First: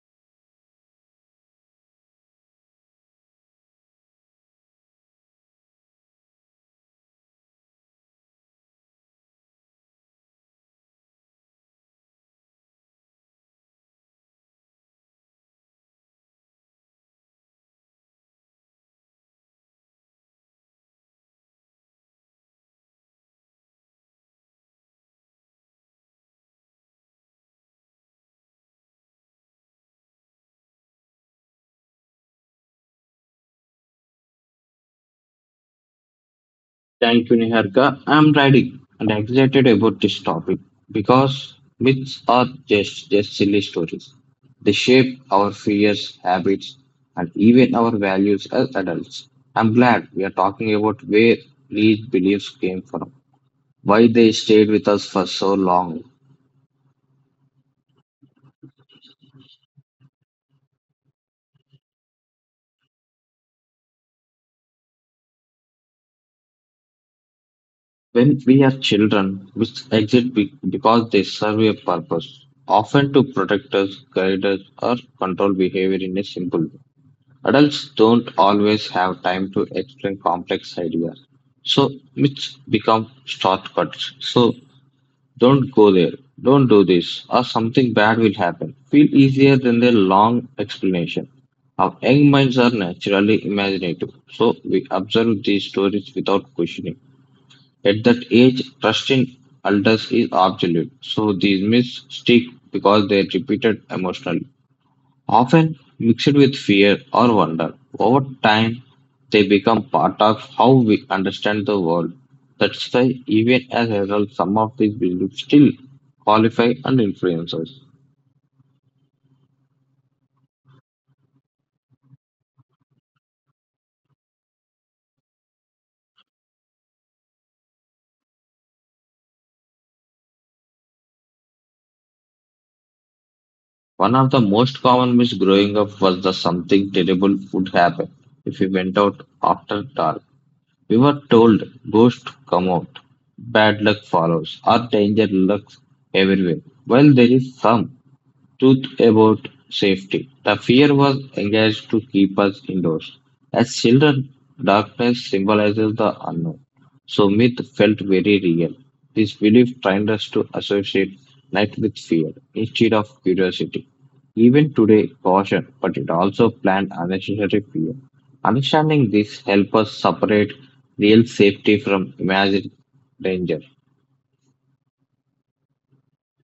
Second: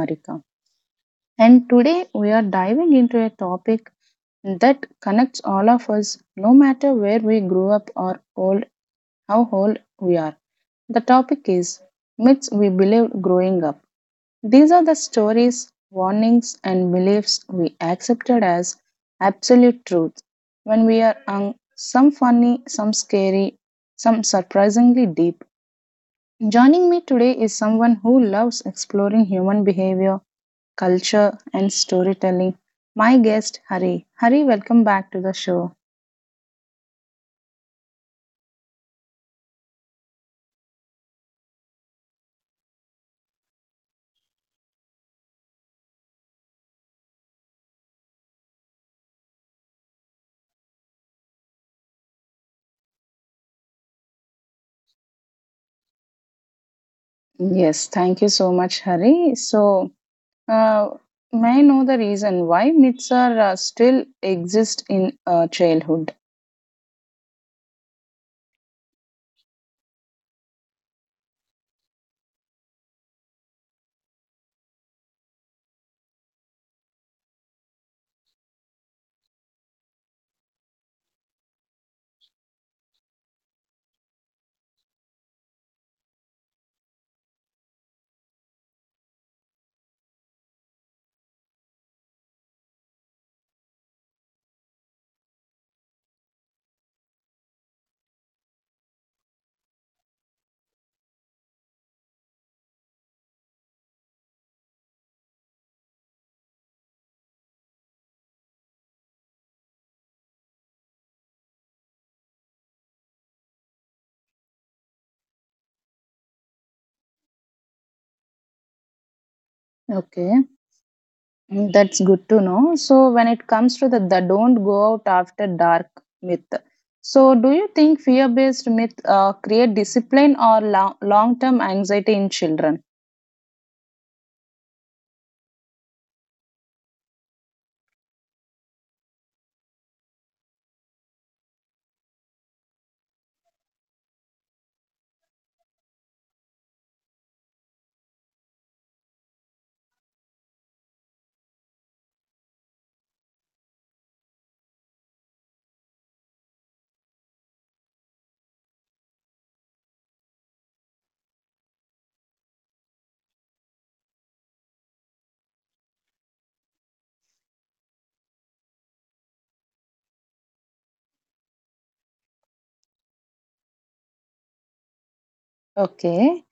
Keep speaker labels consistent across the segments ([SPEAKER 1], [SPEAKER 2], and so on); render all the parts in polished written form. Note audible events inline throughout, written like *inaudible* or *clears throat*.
[SPEAKER 1] Niharika, and today we are diving into a topic that connects all of us, no matter where we grew up or old, how old we are. The topic is myths we believed growing up. These are the stories, warnings, and beliefs we accepted as absolute truth when we are young, some funny, some scary, some surprisingly deep. Joining me today is someone who loves exploring human behavior, culture, and storytelling. My guest, Hari. Hari, welcome back to the show.
[SPEAKER 2] Thank you, Niharika. I'm ready and excited about this topic because myths are just silly stories. They shape our fears, habits, and even our values as adults. I'm glad we are talking about where these beliefs came from, why they stayed with us for so long.
[SPEAKER 1] Yes, thank you so much, Hari. So, uh, may I know the reason why myths are still exist in childhood?
[SPEAKER 2] When we are children, myths exist because they serve a purpose, often to protect us, guide us, or control behavior in a simple way. Adults don't always have time to explain complex ideas, so myths become shortcuts. So don't go there, don't do this, or something bad will happen. Feel easier than the long explanation. Our young minds are naturally imaginative, so we observe these stories without questioning. At that age, trust in elders is absolute, so these myths stick because they are repeated emotionally often mixed with fear or wonder. Over time, they become part of how we understand the world. That's why, even as adults, some of these beliefs still qualify and influence us.
[SPEAKER 1] Okay. Mm, that's good to know. So, when it comes to the don't go out after dark myth, so do you think fear based myth create discipline or long term anxiety in children?
[SPEAKER 2] One of the most common myths growing up was that something terrible would happen if we went out after dark. We were told ghosts come out, bad luck follows, or danger lurks everywhere. While there is some truth about safety. The fear was engaged to keep us indoors. As children, darkness symbolizes the unknown, so myth felt very real. This belief trained us to associate night with fear instead of curiosity. Even today, caution, but it also planned unnecessary fear. Understanding this helps us separate real safety from imagined danger.
[SPEAKER 1] Okay.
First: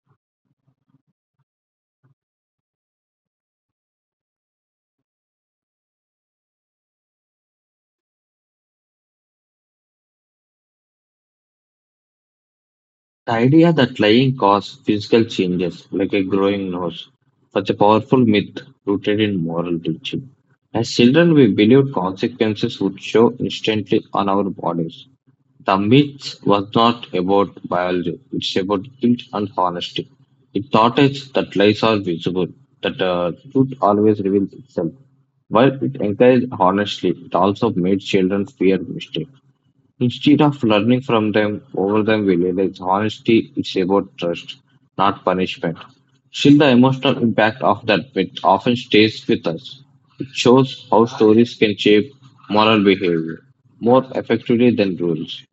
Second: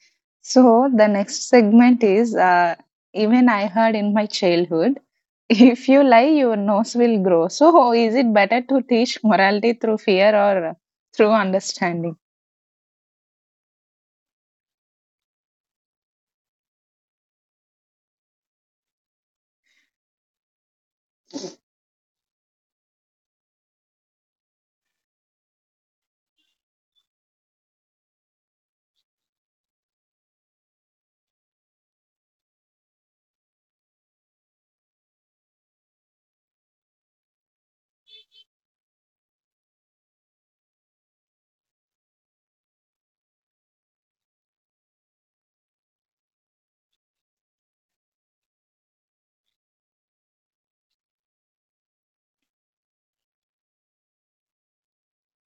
[SPEAKER 1] So, the next segment is even I heard in my childhood *laughs* if you lie, your nose will grow. So, is it better to teach morality through fear or through understanding?
[SPEAKER 2] The idea that lying causes physical changes, like a growing nose, was a powerful myth rooted in moral teaching. As children, we believed consequences would show instantly on our bodies. The myth was not about biology, it's about guilt and honesty. It taught us that lies are visible, that truth always reveals itself. While it encouraged honesty, it also made children fear mistakes. Instead of learning from them over them, we realize honesty is about trust, not punishment. Still, the emotional impact of that myth often stays with us. It shows how stories can shape moral behavior more effectively than rules.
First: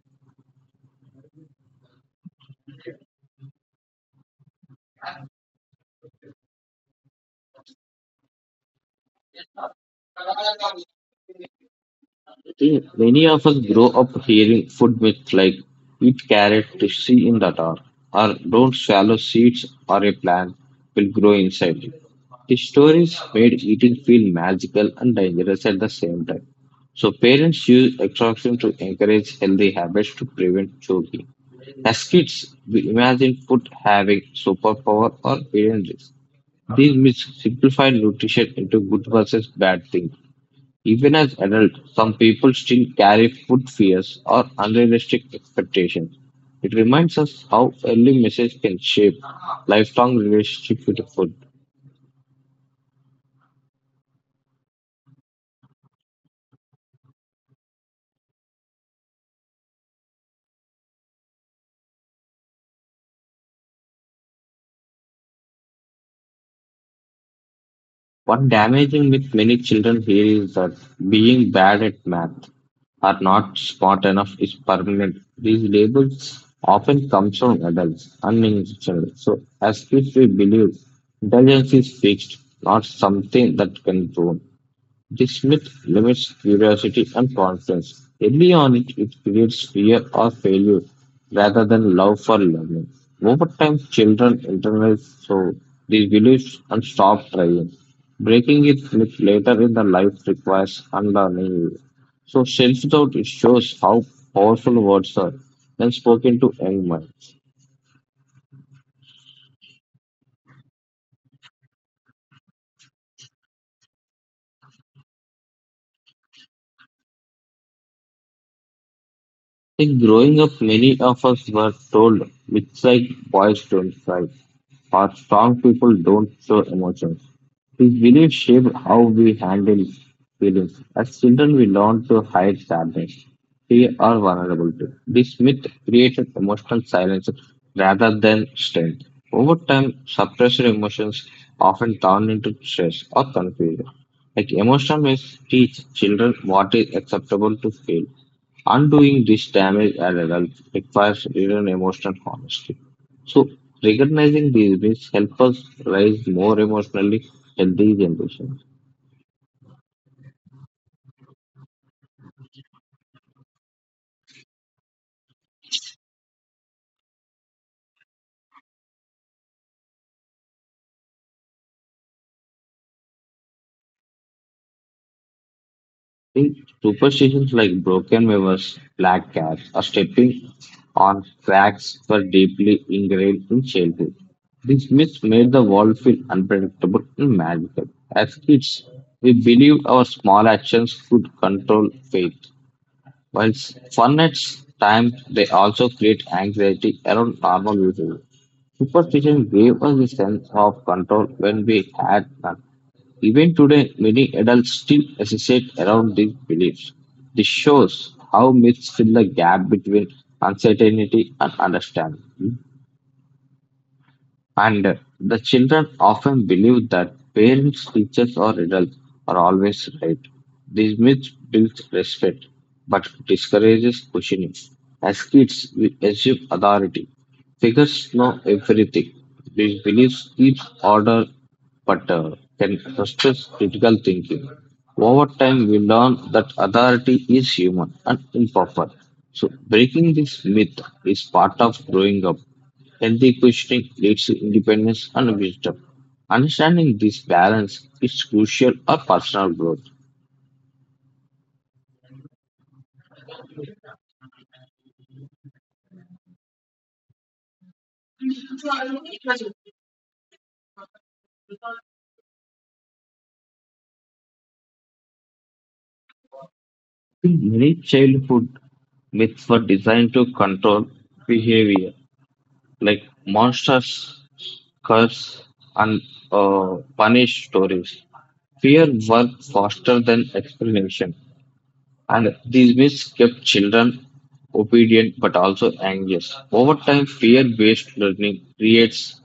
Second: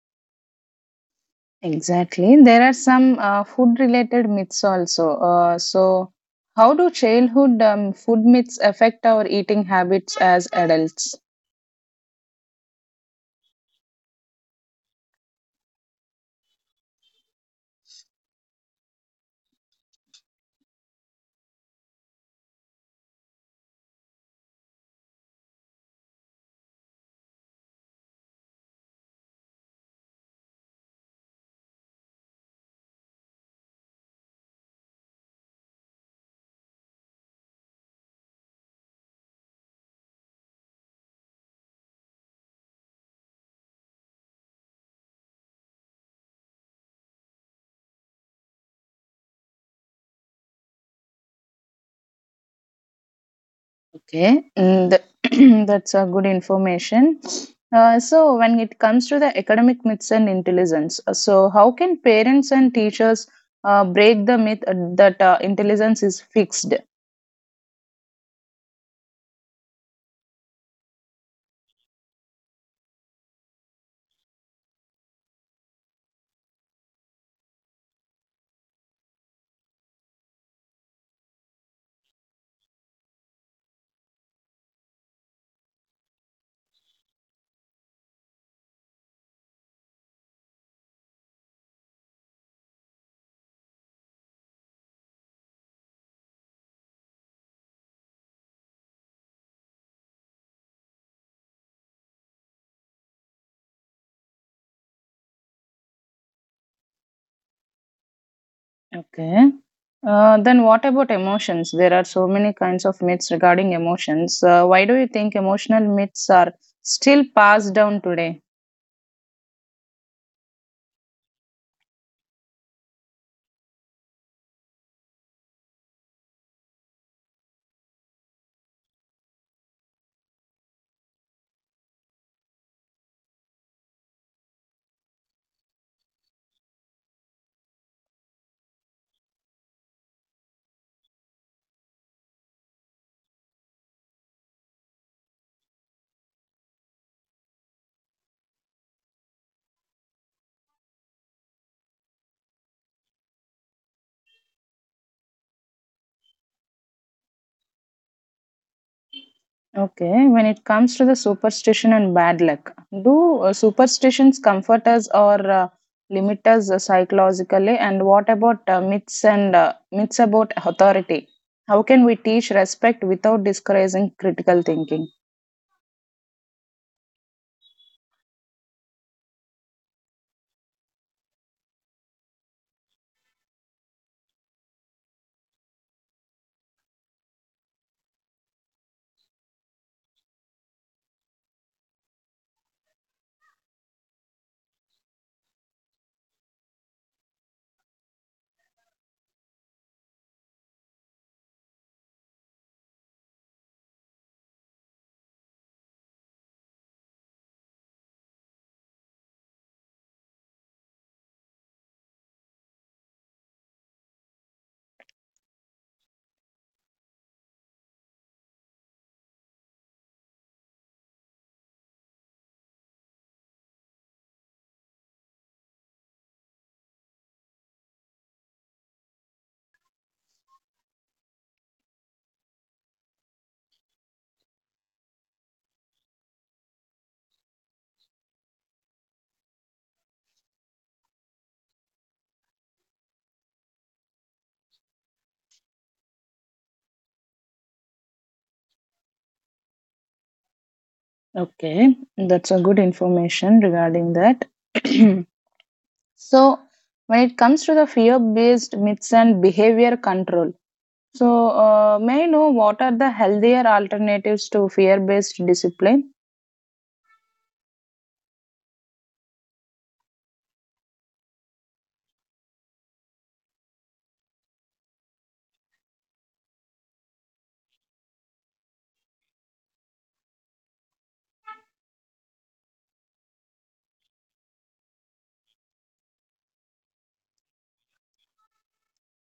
[SPEAKER 1] Exactly. There are some food related myths also. So, how do childhood food myths affect our eating habits as adults?
[SPEAKER 2] See, many of us grow up hearing food myths like eat carrot to see in the dark, or don't swallow seeds or a plant will grow inside you. The stories made eating feel magical and dangerous at the same time. So parents use extraction to encourage healthy habits to prevent choking. As kids, we imagine food having superpower or parents. These myths simplify nutrition into good versus bad things. Even as adults, some people still carry food fears or unrealistic expectations. It reminds us how early messages can shape lifelong relationship with food.
[SPEAKER 1] Okay, mm, *clears throat* that's a good information. So, when it comes to the academic myths and intelligence, so how can parents and teachers break the myth that intelligence is fixed?
[SPEAKER 2] What damaging with many children here is that being bad at math or not smart enough is permanent. These labels often come from adults, unintentionally. So as kids we believe intelligence is fixed, not something that can grow. This myth limits curiosity and confidence. Early on, it creates fear or failure rather than love for learning. Over time, children internalize so these beliefs and stop trying. Breaking it myth later in the life requires unlearning. So self-doubt it shows how powerful words are when spoken to young minds.
[SPEAKER 1] Okay. Then what about emotions? There are so many kinds of myths regarding emotions. Why do you think emotional myths are still passed down today?
[SPEAKER 2] Like growing up, many of us were told myths like boys don't cry or strong people don't show emotions. These beliefs shape how we handle feelings. As children, we learn to hide sadness, fear, or vulnerability. This myth creates an emotional silence rather than strength. Over time, suppressed emotions often turn into stress or confusion. Like emotional myths teach children what is acceptable to feel. Undoing this damage as adults requires real emotional honesty. So recognizing these myths help us raise more emotionally healthy generations.
[SPEAKER 1] Okay, when it comes to the superstition and bad luck, do superstitions comfort us or limit us psychologically? And what about myths and myths about authority? How can we teach respect without discouraging critical thinking?
[SPEAKER 2] Think superstitions like broken mirrors, black cats, or stepping on cracks were deeply ingrained in childhood. These myths made the world feel unpredictable and magical. As kids, we believed our small actions could control fate. While fun at times, they also create anxiety around normal behavior. Superstition gave us a sense of control when we had none. Even today, many adults still associate around these beliefs. This shows how myths fill the gap between uncertainty and understanding. And the children often believe that parents, teachers, or adults are always right. These myths build respect but discourages questioning. As kids, we assume authority. Figures know everything. These beliefs keep order but can frustrate critical thinking. Over time, we learn that authority is human and imperfect. So, breaking this myth is part of growing up. Healthy questioning leads to independence and wisdom. Understanding this balance is crucial for personal growth.
[SPEAKER 1] Okay, that's a good information regarding that. *clears throat* So, when it comes to the fear based myths and behavior control, so may I know what are the healthier alternatives to fear based discipline?
[SPEAKER 2] Many childhood myths were designed to control behavior, like monsters, curse, and punish stories. Fear worked faster than explanation, and these myths kept children obedient but also anxious. Over time, fear based learning creates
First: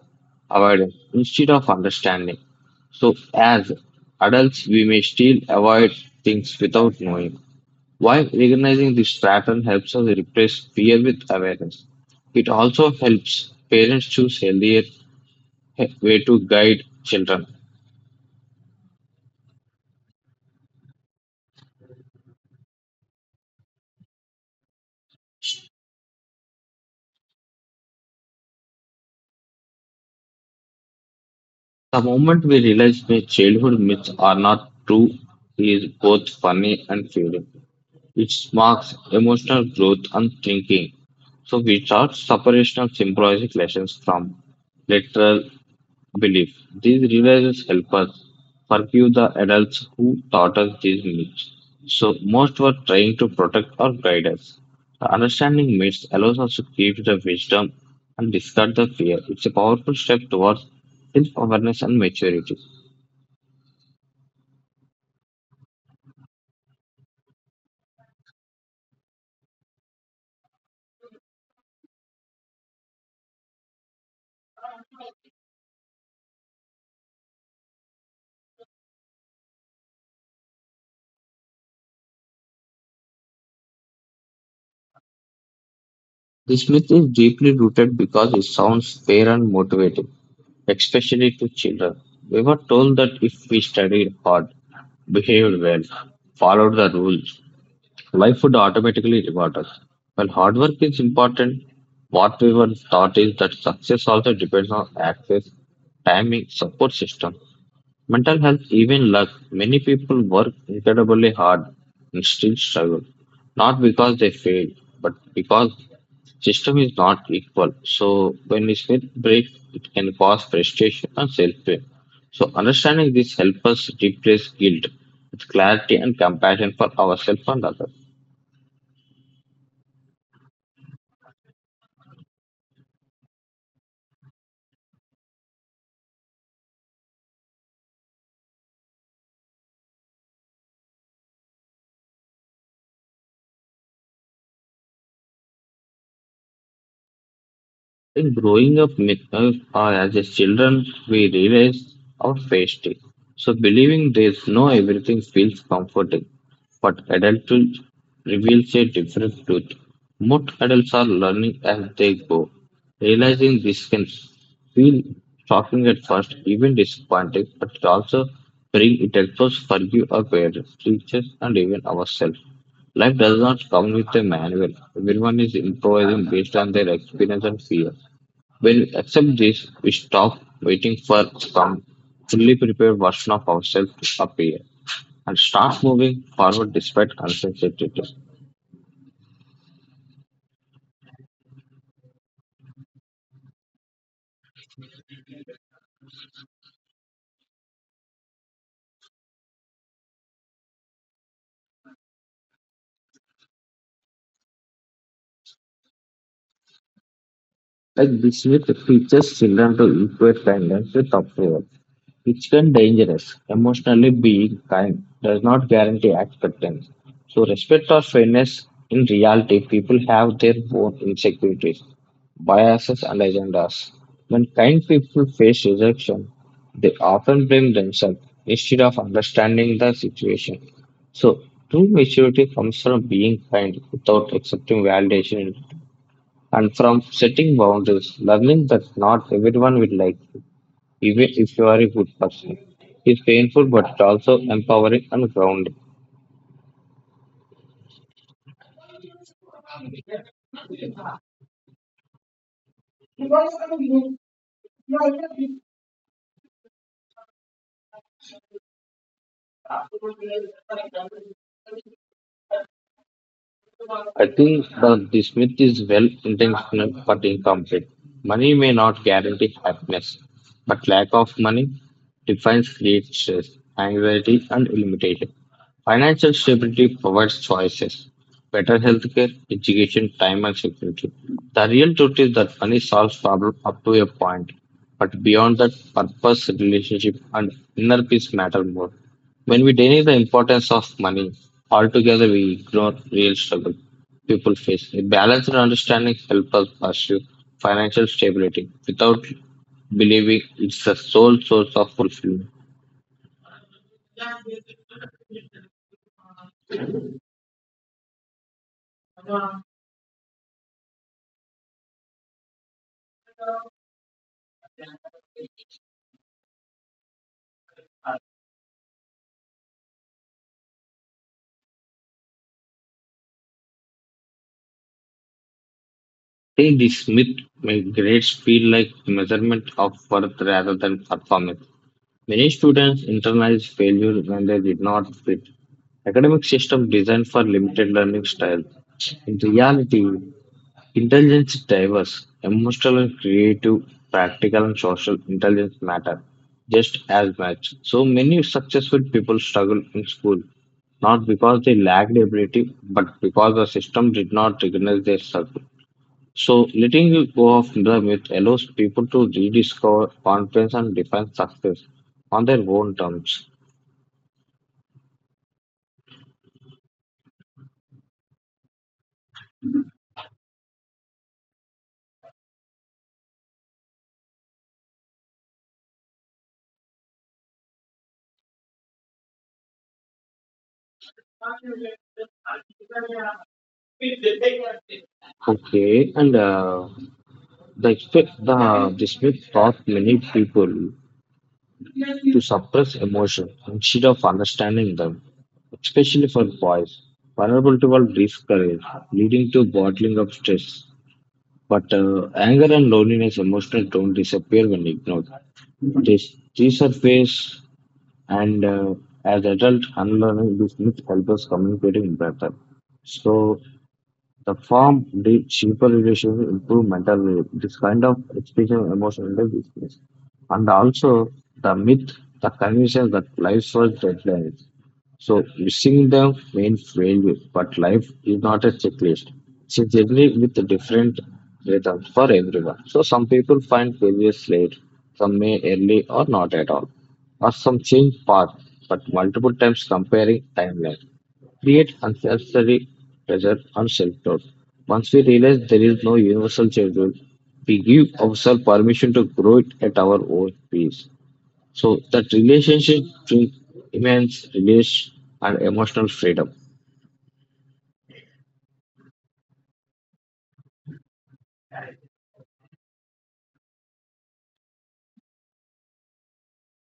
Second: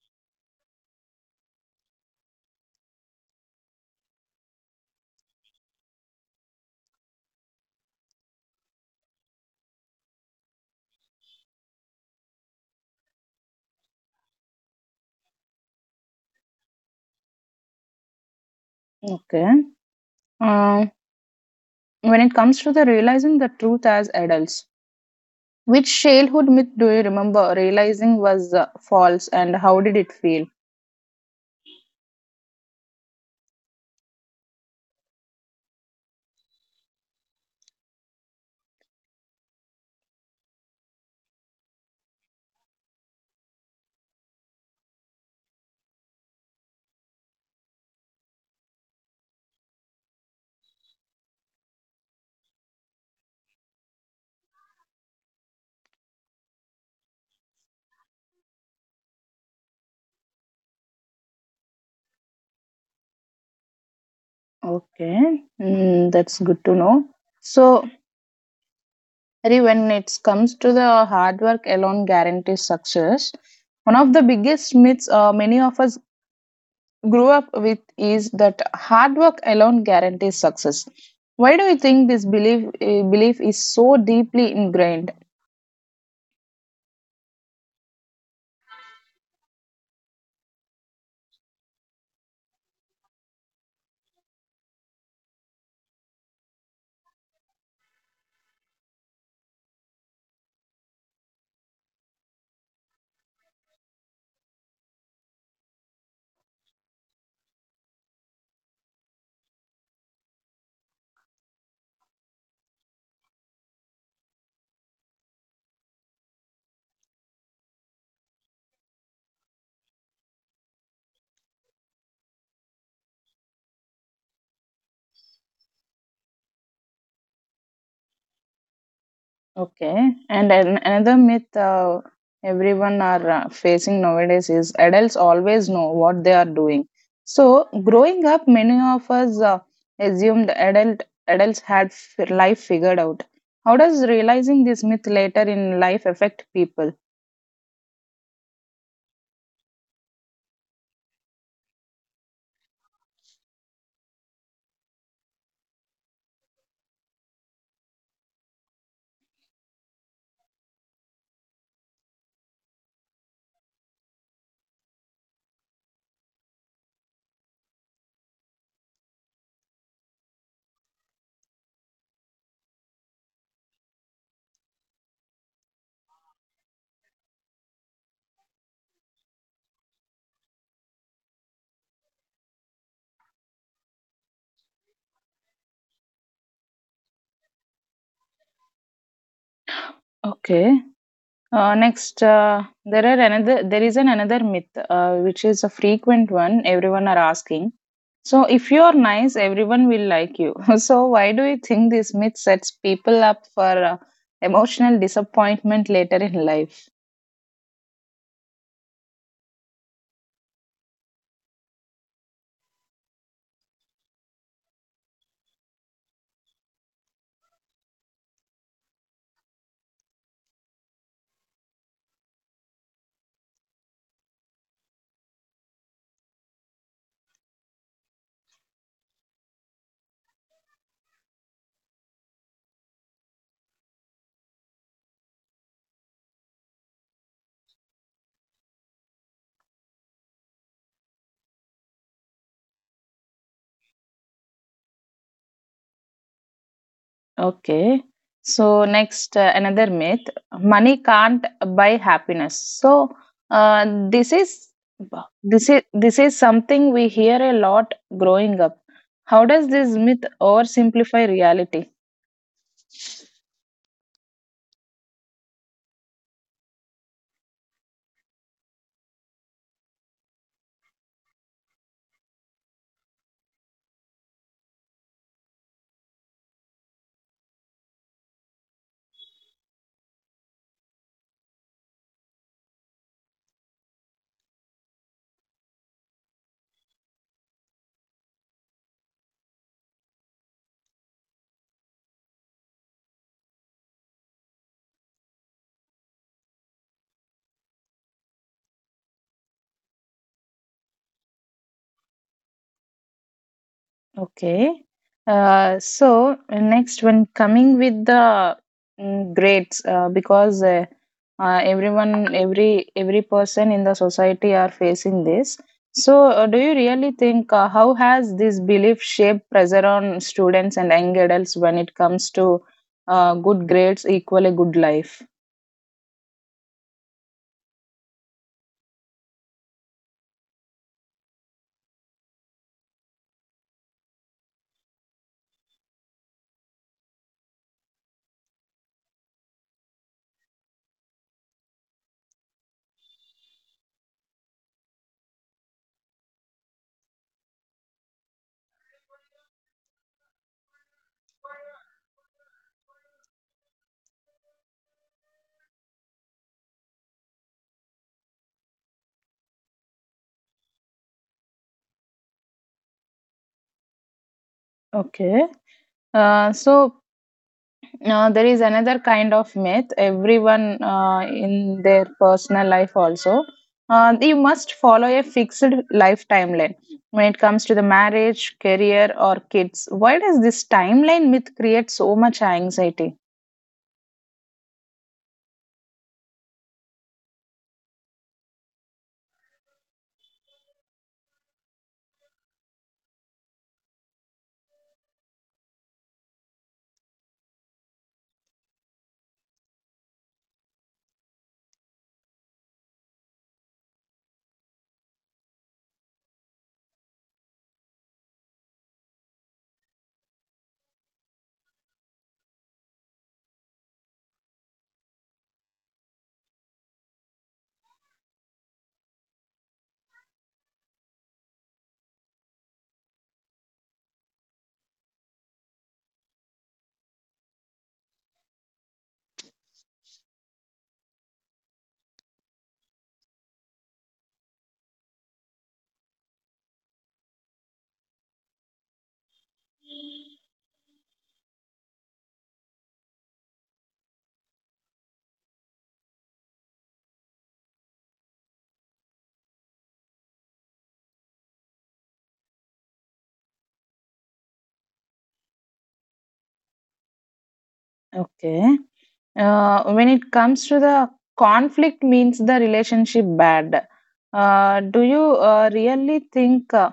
[SPEAKER 2] avoidance instead of understanding. So, as adults, we may still avoid things without knowing. While recognizing this pattern helps us replace fear with awareness, it also helps parents choose healthier way to guide children.
[SPEAKER 1] Okay. Uh, when it comes to the realizing the truth as adults, which childhood myth do you remember realizing was false and how did it feel?
[SPEAKER 2] The moment we realize that childhood myths are not true is both funny and feeling. It marks emotional growth and thinking. So we start separation of symbolic lessons from literal belief. These realizations help us forgive the adults who taught us these myths. So most were trying to protect or guide us. The understanding myths allows us to keep the wisdom and discard the fear. It's a powerful step towards self-awareness and maturity.
[SPEAKER 1] Okay, mm, that's good to know. So, Hari, when it comes to the hard work alone guarantees success, one of the biggest myths many of us grew up with is that hard work alone guarantees success. Why do you think this belief belief is so deeply ingrained?
[SPEAKER 2] This myth is deeply rooted because it sounds fair and motivating, especially to children. We were told that if we studied hard, behaved well, followed the rules, life would automatically reward us. While hard work is important, what we were taught is that success also depends on access, timing, support system, mental health, even luck. Many people work incredibly hard and still struggle, not because they failed, but because system is not equal. So when we sleep breaks, it can cause frustration and self-blame. So understanding this helps us replace guilt with clarity and compassion for ourselves and others.
[SPEAKER 1] Okay, and another myth everyone are facing nowadays is adults always know what they are doing. So growing up, many of us assumed adults life figured out. How does realizing this myth later in life affect people?
[SPEAKER 2] In growing up myths or as a children, we realize our faced it. So believing there's no everything feels comforting. But adulthood reveals a different truth. Most adults are learning as they go. Realizing this can feel shocking at first, even disappointing, but it also bring it helps us forgive our parents, teachers, and even ourselves. Life does not come with a manual. Everyone is improvising based on their experience and fear. When we accept this, we stop waiting for some fully prepared version of ourselves to appear and start moving forward despite uncertainty.
[SPEAKER 1] Okay. Next, there are another. There is an another myth, which is a frequent one. Everyone are asking. So, if you are nice, everyone will like you. *laughs* So, why do you think this myth sets people up for emotional disappointment later in life?
[SPEAKER 2] Like this myth teaches children to equate kindness with approval which can dangerous. Emotionally being kind does not guarantee acceptance. So respect or fairness in reality, people have their own insecurities, biases and agendas. When kind people face rejection, they often blame themselves instead of understanding the situation. So true maturity comes from being kind without accepting validation and from setting boundaries, learning that not everyone will like even if you are a good person. It's painful but also empowering and grounding.
[SPEAKER 1] Okay. So, next, another myth: money can't buy happiness. So, uh, this is this is something we hear a lot growing up. How does this myth oversimplify reality?
[SPEAKER 2] I think that this myth is well intentioned but incomplete. Money may not guarantee happiness, but lack of money defines great stress, anxiety, and limitation. Financial stability provides choices, better healthcare, education, time, and security. The real truth is that money solves problems up to a point, but beyond that, purpose, relationship, and inner peace matter more. When we deny the importance of money altogether, we ignore real struggle people face. A balanced understanding helps us pursue financial stability without believing it's the sole source of fulfillment.
[SPEAKER 1] Okay. So next, when coming with the mm, grades, because everyone, every person in the society are facing this. So, do you really think how has this belief shaped pressure on students and young adults when it comes to good grades equal a good life?
[SPEAKER 2] Today, this myth makes grades feel like measurement of worth rather than performance. Many students internalize failure when they did not fit academic system designed for limited learning style. In reality, intelligence is diverse, emotional and creative, practical and social intelligence matter just as much. So many successful people struggle in school, not because they lacked ability, but because the system did not recognize their struggle. So letting go of the myth allows people to rediscover confidence and define success on their own terms.
[SPEAKER 1] Okay. Uh, so Now, there is another kind of myth, everyone in their personal life also. You must follow a fixed life timeline when it comes to the marriage, career, or kids. Why does this timeline myth create so much anxiety?
[SPEAKER 2] Okay, and the, expe- the this myth taught many people to suppress emotion instead of understanding them, especially for boys vulnerable to all discourage, leading to bottling of stress. But anger and loneliness emotions don't disappear when ignored. They, they surface, and as adult unlearning these myths helps us communicating better. So the firm did cheaper relations improve mental health. This kind of experience emotional business. And also the myth, the conviction that life was deadlines. So missing them mean failure, but life is not a checklist. It's a journey with a different rhythm for everyone. So some people find failures late, some may early or not at all. Or some change path, but multiple times comparing timeline create unnecessary pressure on self-doubt. Once we realize there is no universal schedule, we give ourselves permission to grow it at our own pace. So that relationship brings immense relief and emotional freedom.
[SPEAKER 1] Okay. When it comes to the conflict, means the relationship bad. Do you really think uh,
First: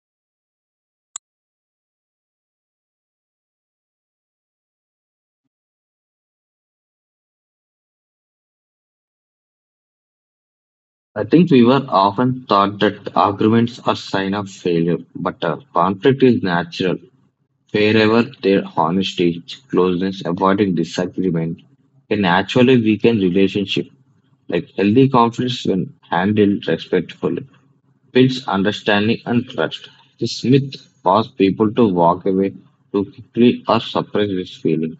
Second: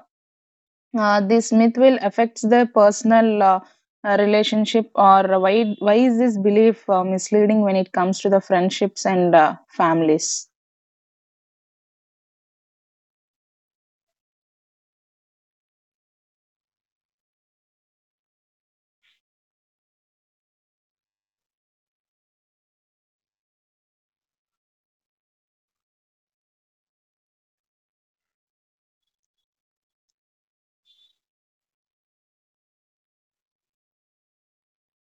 [SPEAKER 1] uh, this myth will affect the personal relationship or why is this belief misleading when it comes to the friendships and families?
[SPEAKER 2] I think we were often taught that arguments are sign of failure, but conflict is natural. Wherever their honesty, closeness, avoiding disagreement can actually weaken relationship. Like healthy conflicts, when handled respectfully, builds understanding and trust. This myth causes people to walk away too quickly or suppress this feeling.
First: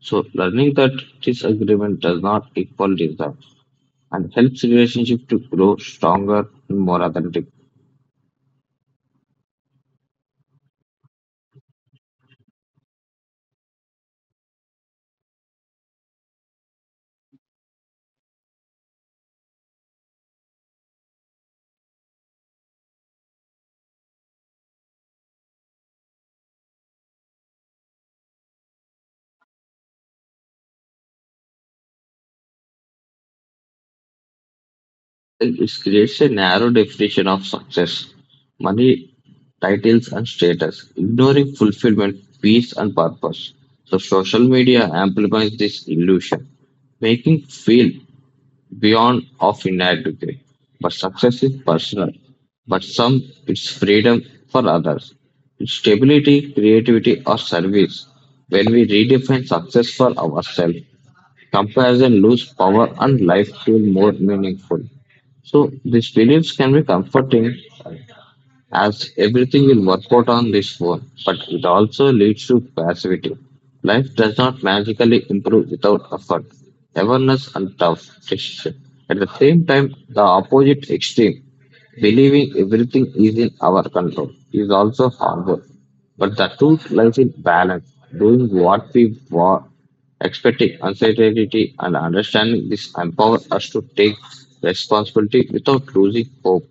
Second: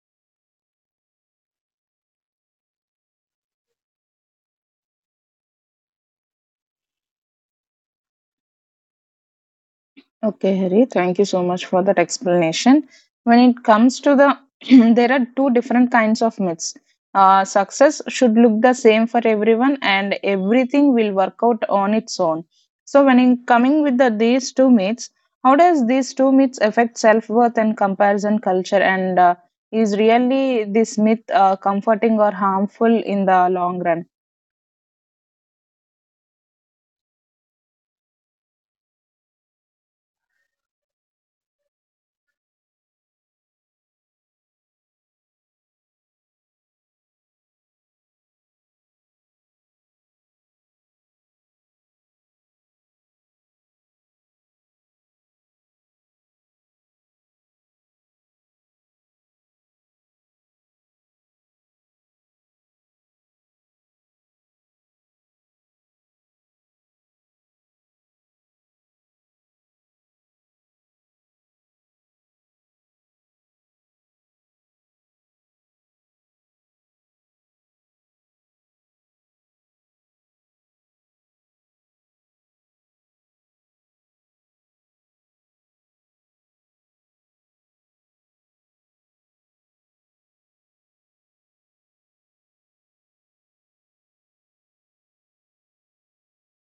[SPEAKER 2] So, learning that disagreement does not equal desire and helps relationship to grow stronger and more authentic.
[SPEAKER 1] Okay, Hari, thank you so much for that explanation. When it comes to the, *clears throat* there are two different kinds of myths. Success should look the same for everyone, and everything will work out on its own. So, when in coming with the, these two myths, how does these two myths affect self worth and comparison culture? And is really this myth comforting or harmful in the long run?
[SPEAKER 2] It creates a narrow definition of success, money, titles, and status, ignoring fulfillment, peace, and purpose. So, social media amplifies this illusion, making feel beyond of inadequate. But success is personal. But some, it's freedom for others. It's stability, creativity, or service. When we redefine success for ourselves, comparison lose power and life feel more meaningful. So these beliefs can be comforting as everything will work out on this phone, but it also leads to passivity. Life does not magically improve without effort, awareness, and tough decision. At the same time, the opposite extreme, believing everything is in our control, is also harmful. But the truth lies in balance, doing what we want, expecting uncertainty, and understanding this empower us to take responsibility without losing hope.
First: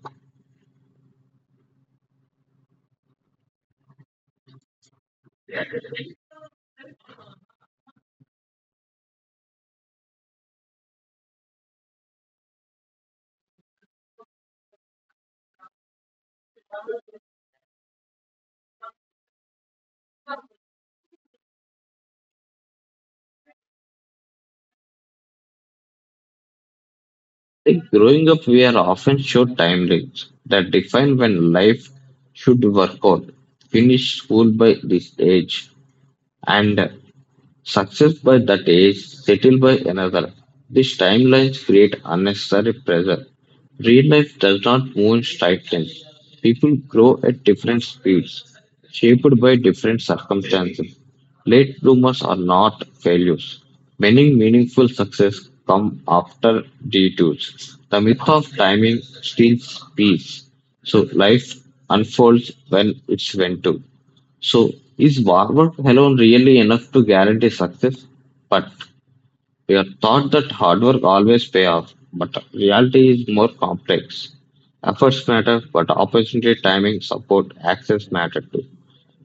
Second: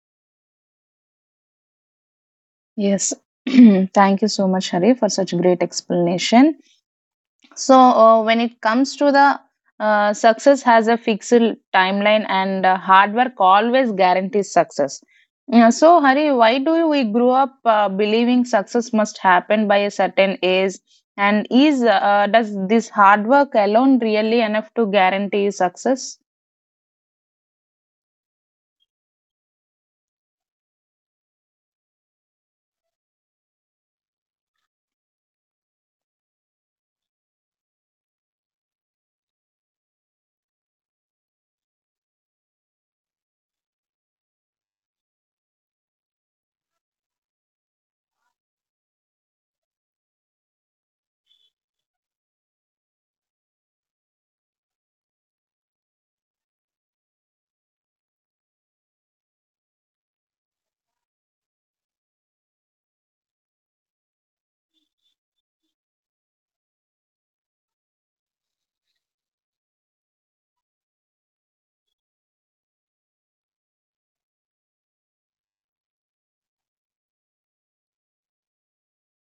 [SPEAKER 1] Yes, *clears throat* thank you so much, Hari, for such great explanation. So, when it comes to the success has a fixed timeline and hard work always guarantees success. Yeah, so, Hari, why do we grow up believing success must happen by a certain age? And is does this hard work alone really enough to guarantee success?
[SPEAKER 2] Like growing up, we are often shown timelines that define when life should work out. Finish school by this age, and success by that age, settled by another. These timelines create unnecessary pressure. Real life does not move in straight lines. People grow at different speeds, shaped by different circumstances. Late bloomers are not failures. Many meaningful success come after detours. The myth of timing steals peace. So life unfolds when it's meant to. So, is hard work alone really enough to guarantee success? But we are taught that hard work always pay off, but reality is more complex. Efforts matter, but opportunity, timing, support, access matter too.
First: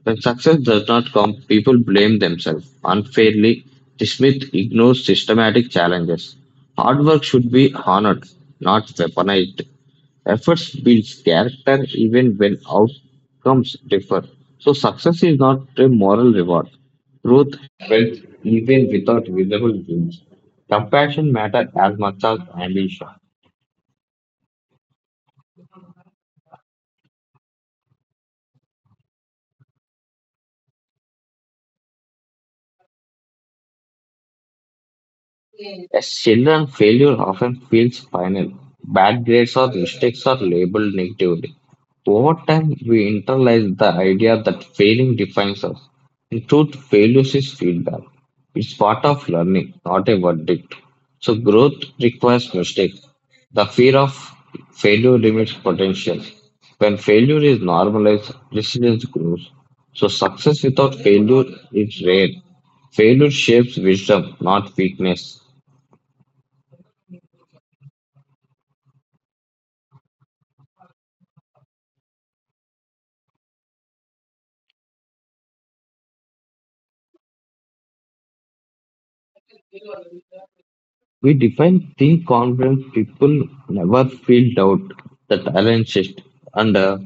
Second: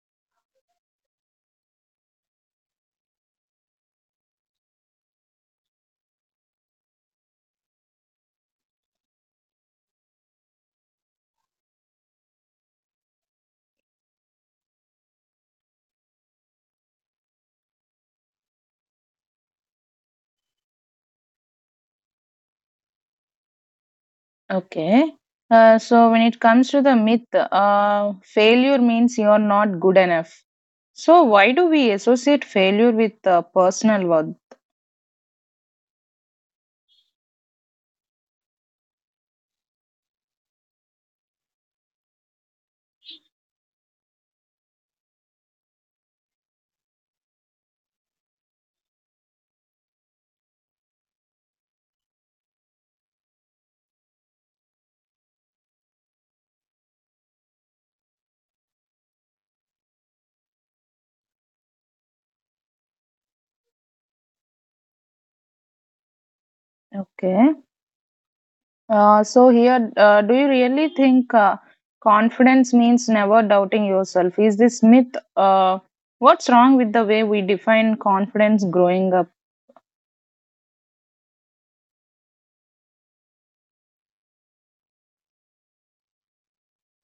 [SPEAKER 2] When success does not come, people blame themselves unfairly. Dismiss ignores systematic challenges. Hard work should be honored, not weaponized. Efforts builds character even when outcomes differ. So success is not a moral reward. Growth happens even without visible gains, compassion matters as much as ambition.
[SPEAKER 1] Okay. So, when it comes to the myth, failure means you're not good enough. So, why do we associate failure with personal worth?
[SPEAKER 2] As children, failure often feels final. Bad grades or mistakes are labeled negatively. Over time, we internalize the idea that failing defines us. In truth, failure is feedback. It's part of learning, not a verdict. So, growth requires mistakes. The fear of failure limits potential. When failure is normalized, resilience grows. So, success without failure is rare. Failure shapes wisdom, not weakness.
[SPEAKER 1] Okay. So here, do you really think confidence means never doubting yourself? Is this myth? What's wrong with the way we define confidence growing up?
[SPEAKER 2] We define thin confident people never feel doubt that aligns it. And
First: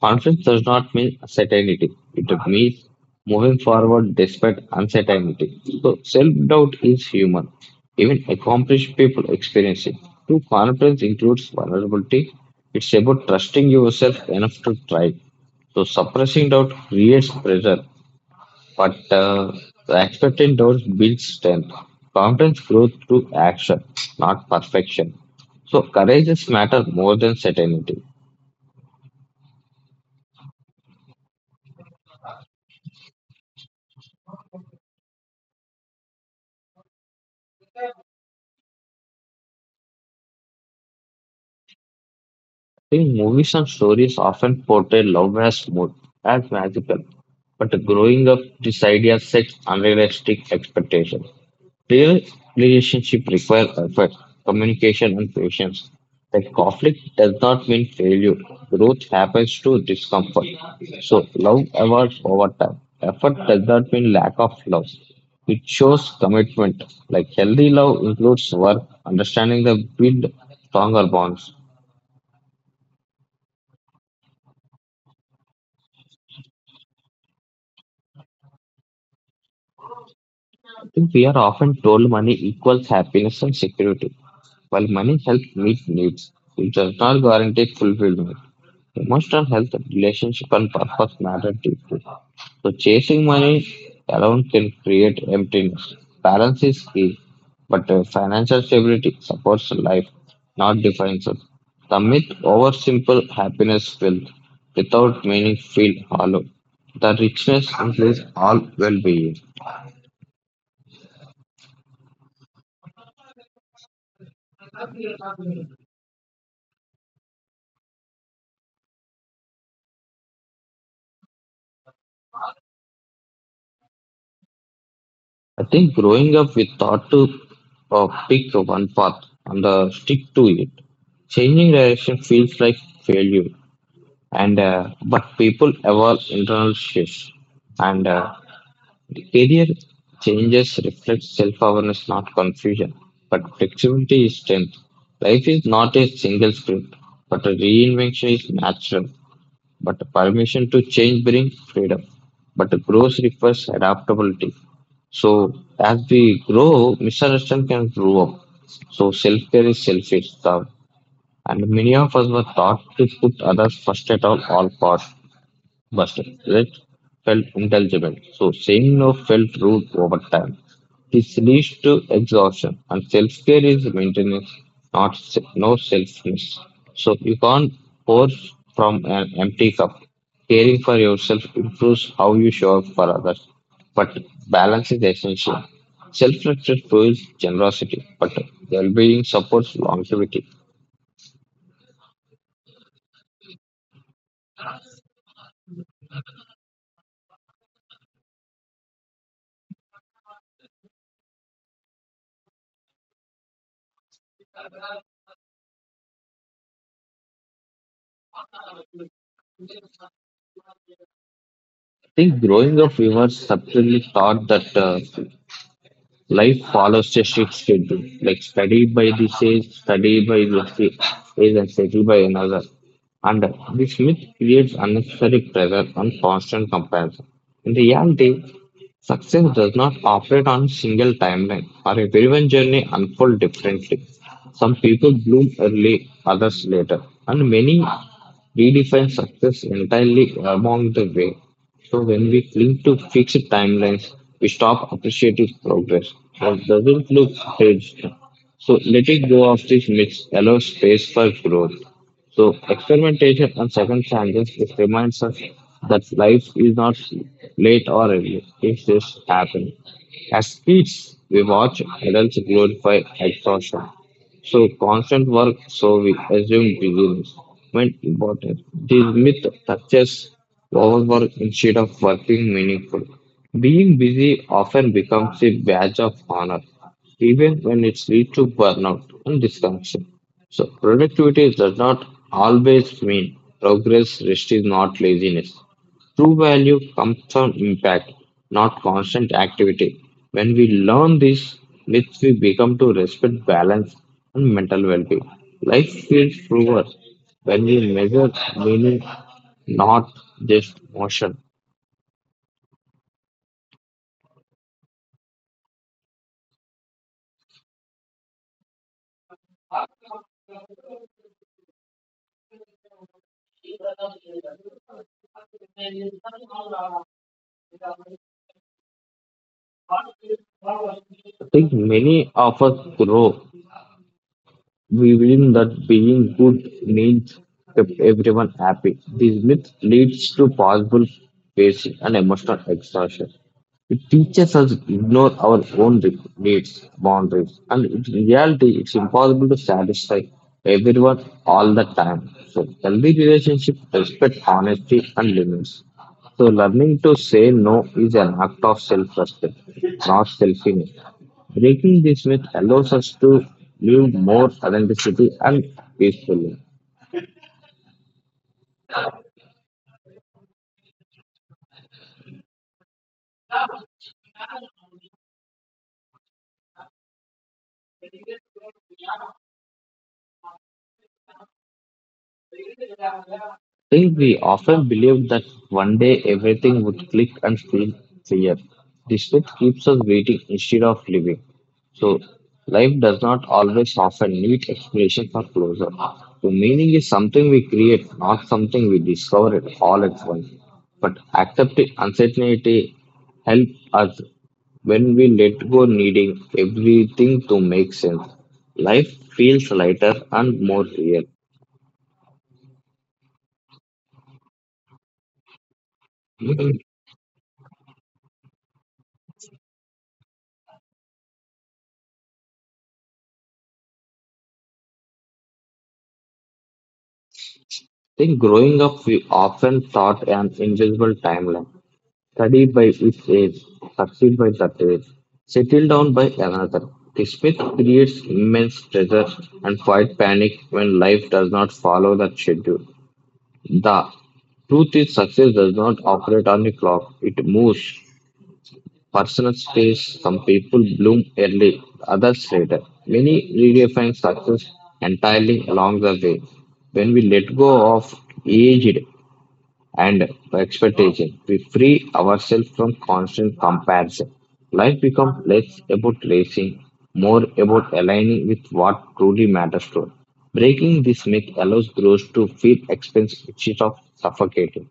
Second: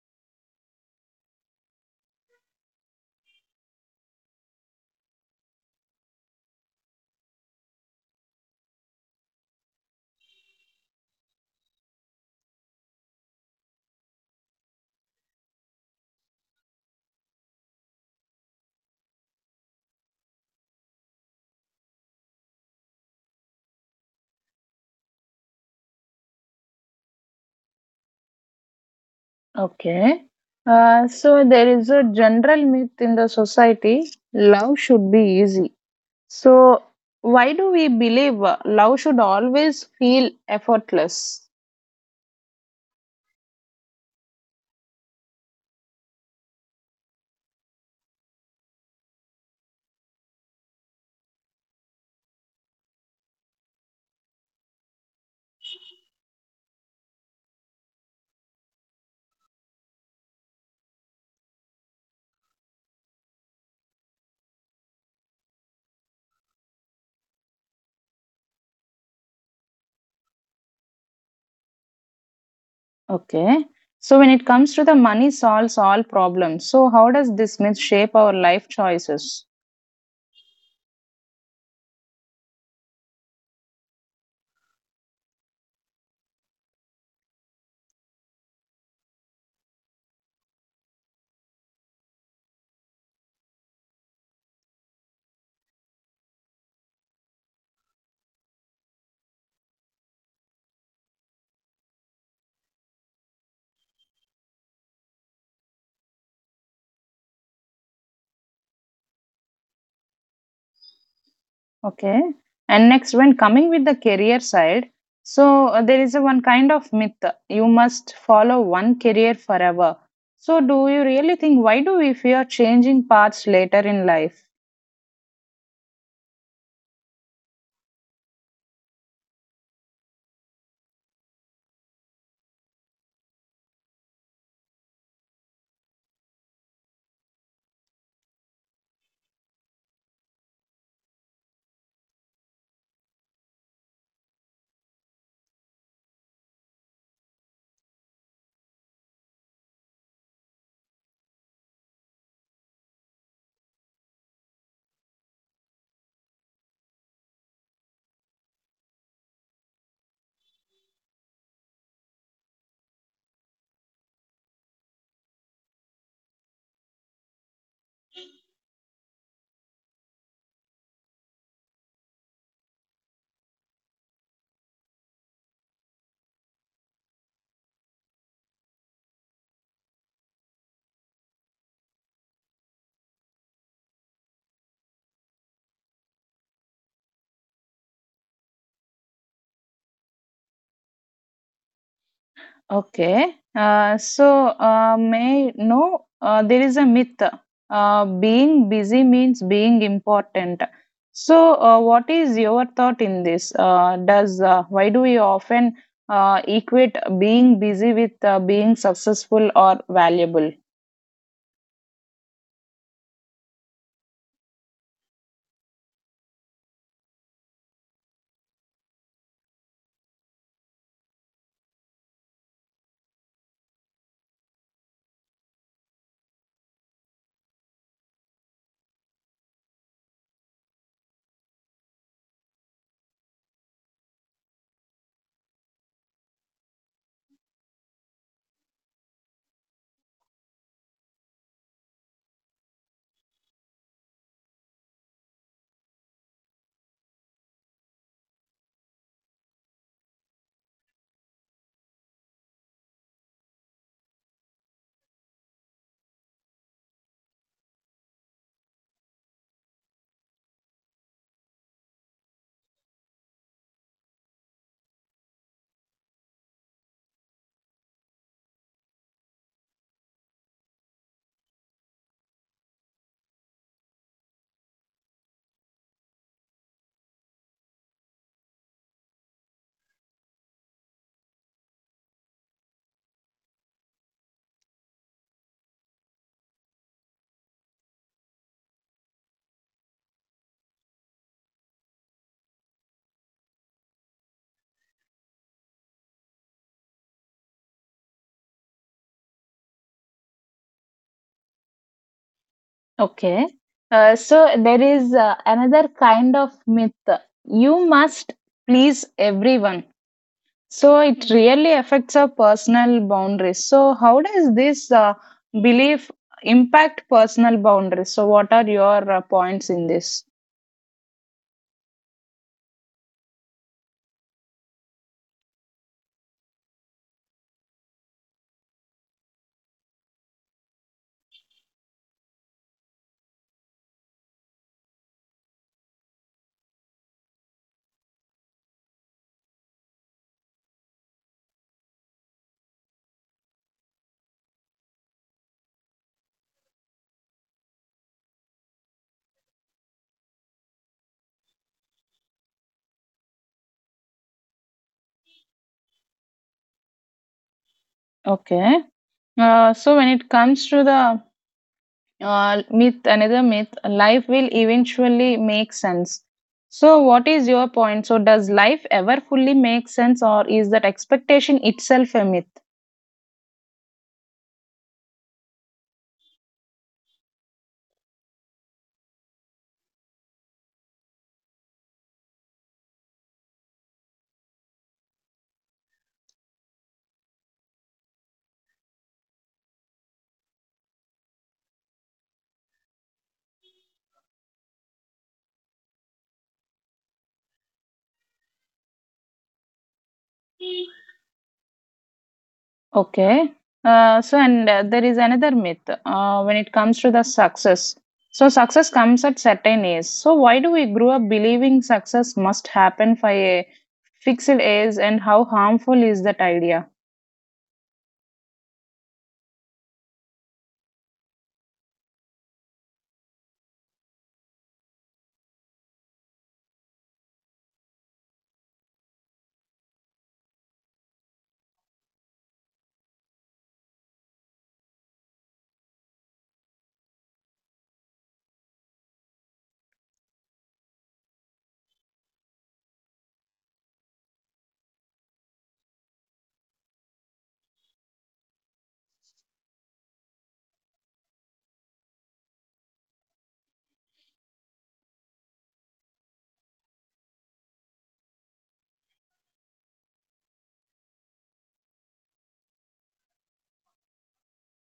[SPEAKER 2] Confidence does not mean certainty. It means moving forward despite uncertainty. So self-doubt is human. Even accomplished people experience it. True confidence includes vulnerability. It's about trusting yourself enough to try. So suppressing doubt creates pressure but the expected doors build strength. Confidence grows through action, not perfection. So courages matter more than certainty.
[SPEAKER 1] Okay. So there is a general myth in the society: love should be easy. So why do we believe love should always feel effortless?
[SPEAKER 2] In movies and stories often portray love as smooth, as magical, but growing up, this idea sets unrealistic expectations. Real relationships require effort, communication, and patience. That conflict does not mean failure. Growth happens through discomfort. So love evolves over time. Effort does not mean lack of love. It shows commitment. Like healthy love includes work, understanding the build stronger bonds.
[SPEAKER 1] Okay. So when it comes to the money solves all problems. So how does this myth shape our life choices?
[SPEAKER 2] I think we are often told money equals happiness and security. While money helps meet needs, it does not guarantee fulfillment. Emotional health, relationship, and purpose matter deeply. So, chasing money alone can create emptiness. Balance is key, but financial stability supports life, not defines it. The myth over simple happiness filled without meaning feel hollow. The richness includes all well being.
[SPEAKER 1] Okay. And next, when coming with the career side, so there is a one kind of myth you must follow one career forever. So, do you really think why do we fear changing paths later in life?
[SPEAKER 2] I think growing up, we thought to pick one path and stick to it. Changing direction feels like failure, and but people evolve internal shifts, and the career changes reflect self-awareness, not confusion. But flexibility is strength. Life is not a single script, but a reinvention is natural. But permission to change brings freedom, but growth requires adaptability. So as we grow, misunderstanding can grow up. So self care is selfish stuff, and many of us were taught to put others first at all costs. Bartlett felt intelligent, so saying no felt rude over time. This leads to exhaustion, and self-care is maintenance, not no selfness. So you can't pour from an empty cup. Caring for yourself improves how you show up for others, but balance is essential. Self-respect fuels generosity, but well-being supports longevity.
[SPEAKER 1] Okay. May know there is a myth. Being busy means being important. So, what is your thought in this? Does why do we often equate being busy with being successful or valuable?
[SPEAKER 2] I think growing up, we were subtly taught that. Life follows a strict schedule. Like study by this age, study by this age, and settle by another. And this myth creates unnecessary pressure and constant comparison. In reality, success does not operate on a single timeline, or everyone's journey unfolds differently. Some people bloom early, others later, and many redefine success entirely along the way. So when we cling to fixed timelines, we stop appreciating progress. What doesn't look staged. So letting go of these myths allows space for growth. So experimentation and second chances it reminds us that life is not late or early. It's just happening. As kids, we watch adults glorify exhaustion, so constant work, so we assume busyness meant important. This myth touches overwork instead of working meaningful. Being busy often becomes a badge of honor, even when it leads to burnout and disconnection. So productivity does not always mean progress, rest is not laziness. True value comes from impact, not constant activity. When we learn these myths, we become to respect balance and mental well being. Life feels truer when we measure meaning, not just motion.
[SPEAKER 1] Okay. So there is another kind of myth. You must please everyone. So it really affects our personal boundaries. So how does this belief impact personal boundaries? So what are your points in this?
[SPEAKER 2] I think many of us grow believing that being good means kept everyone happy. These myths leads to possible facing and emotional exhaustion. It teaches us to ignore our own needs, boundaries, and in reality, it's impossible to satisfy everyone all the time. So, healthy relationships respect honesty and limits. So, learning to say no is an act of self respect, not selfishness. Breaking this myth allows us to live more authenticity and peacefully.
[SPEAKER 1] Okay. So when it comes to the myth, another myth, life will eventually make sense. So what is your point? So does life ever fully make sense, or is that expectation itself a myth?
[SPEAKER 2] Still, we often believe that one day everything would click and feel clear. The shift keeps us waiting instead of living. So, life does not always offer neat explanations for closure. So, meaning is something we create, not something we discover it all at once. But accepting uncertainty helps us when we let go, needing everything to make sense. Life feels lighter and more real.
[SPEAKER 1] Okay. So, and there is another myth when it comes to the success. So, success comes at certain age. So, why do we grow up believing success must happen by a fixed age, and how harmful is that idea?
[SPEAKER 2] Think growing up, we often thought an invisible timeline. Study by its age, succeed by that age, settle down by another. This myth creates immense pressure and quiet panic when life does not follow that schedule. The truth is, success does not operate on a clock, it moves. Personal space, some people bloom early, others later. Many redefine success entirely along the way. When we let go of aged and expectation. We free ourselves from constant comparison. Life becomes less about racing, more about aligning with what truly matters to us. Breaking this myth allows growth to feel expensive instead of suffocating.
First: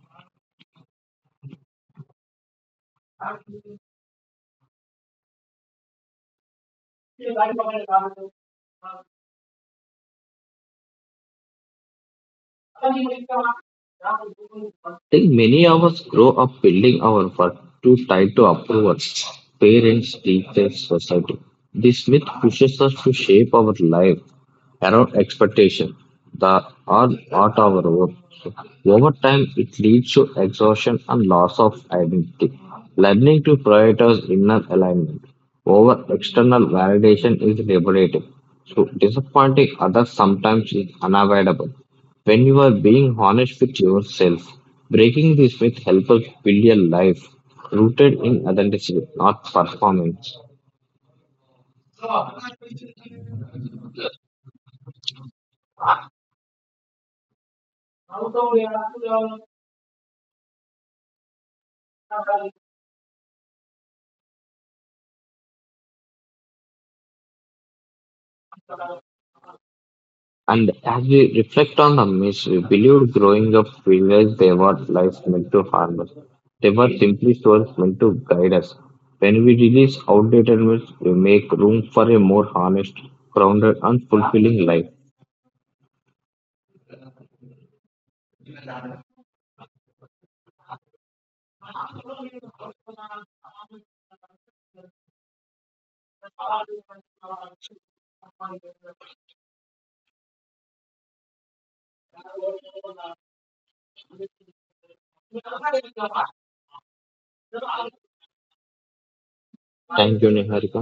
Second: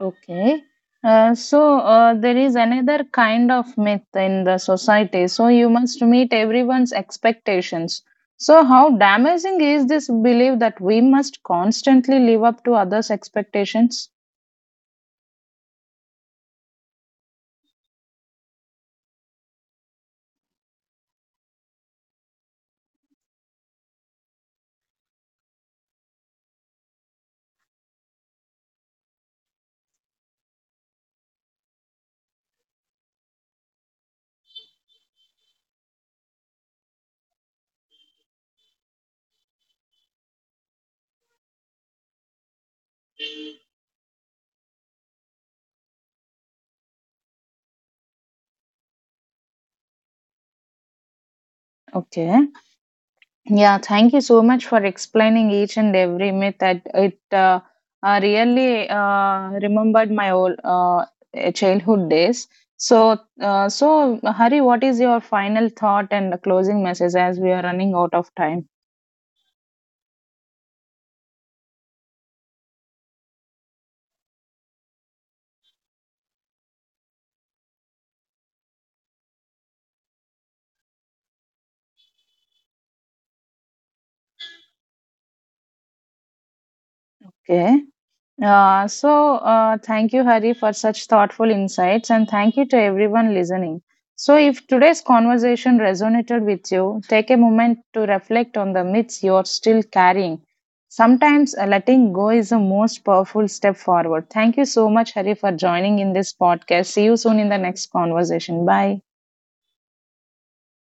[SPEAKER 1] Okay. There is another kind of myth in the society. So, you must meet everyone's expectations. So, how damaging is this belief that we must constantly live up to others' expectations?
[SPEAKER 2] I think many of us grow up building our worth to tied to approval, parents, teachers, society. This myth pushes us to shape our life around expectation, the or not our worth. Over time, it leads to exhaustion and loss of identity. Learning to prioritize inner alignment over external validation is liberating. So disappointing others sometimes is unavoidable when you are being honest with yourself, breaking this myth helps us build a life rooted in authenticity, not performance.
[SPEAKER 1] Okay. Yeah, thank you so much for explaining each and every myth. That it really remembered my old childhood days. So, so Hari, what is your final thought and the closing message as we are running out of time?
[SPEAKER 2] And as we reflect on the myths we believed growing up, we realized they were life meant to harm us. They were simply stories meant to guide us. When we release outdated myths, we make room for a more honest, grounded, and fulfilling life.
[SPEAKER 1] Okay. Thank you, Hari, for such thoughtful insights, and thank you to everyone listening. So, if today's conversation resonated with you, take a moment to reflect on the myths you're still carrying. Sometimes letting go is the most powerful step forward. Thank you so much, Hari, for joining in this podcast. See you soon in the next conversation. Bye.
[SPEAKER 2] Thank you, Niharika.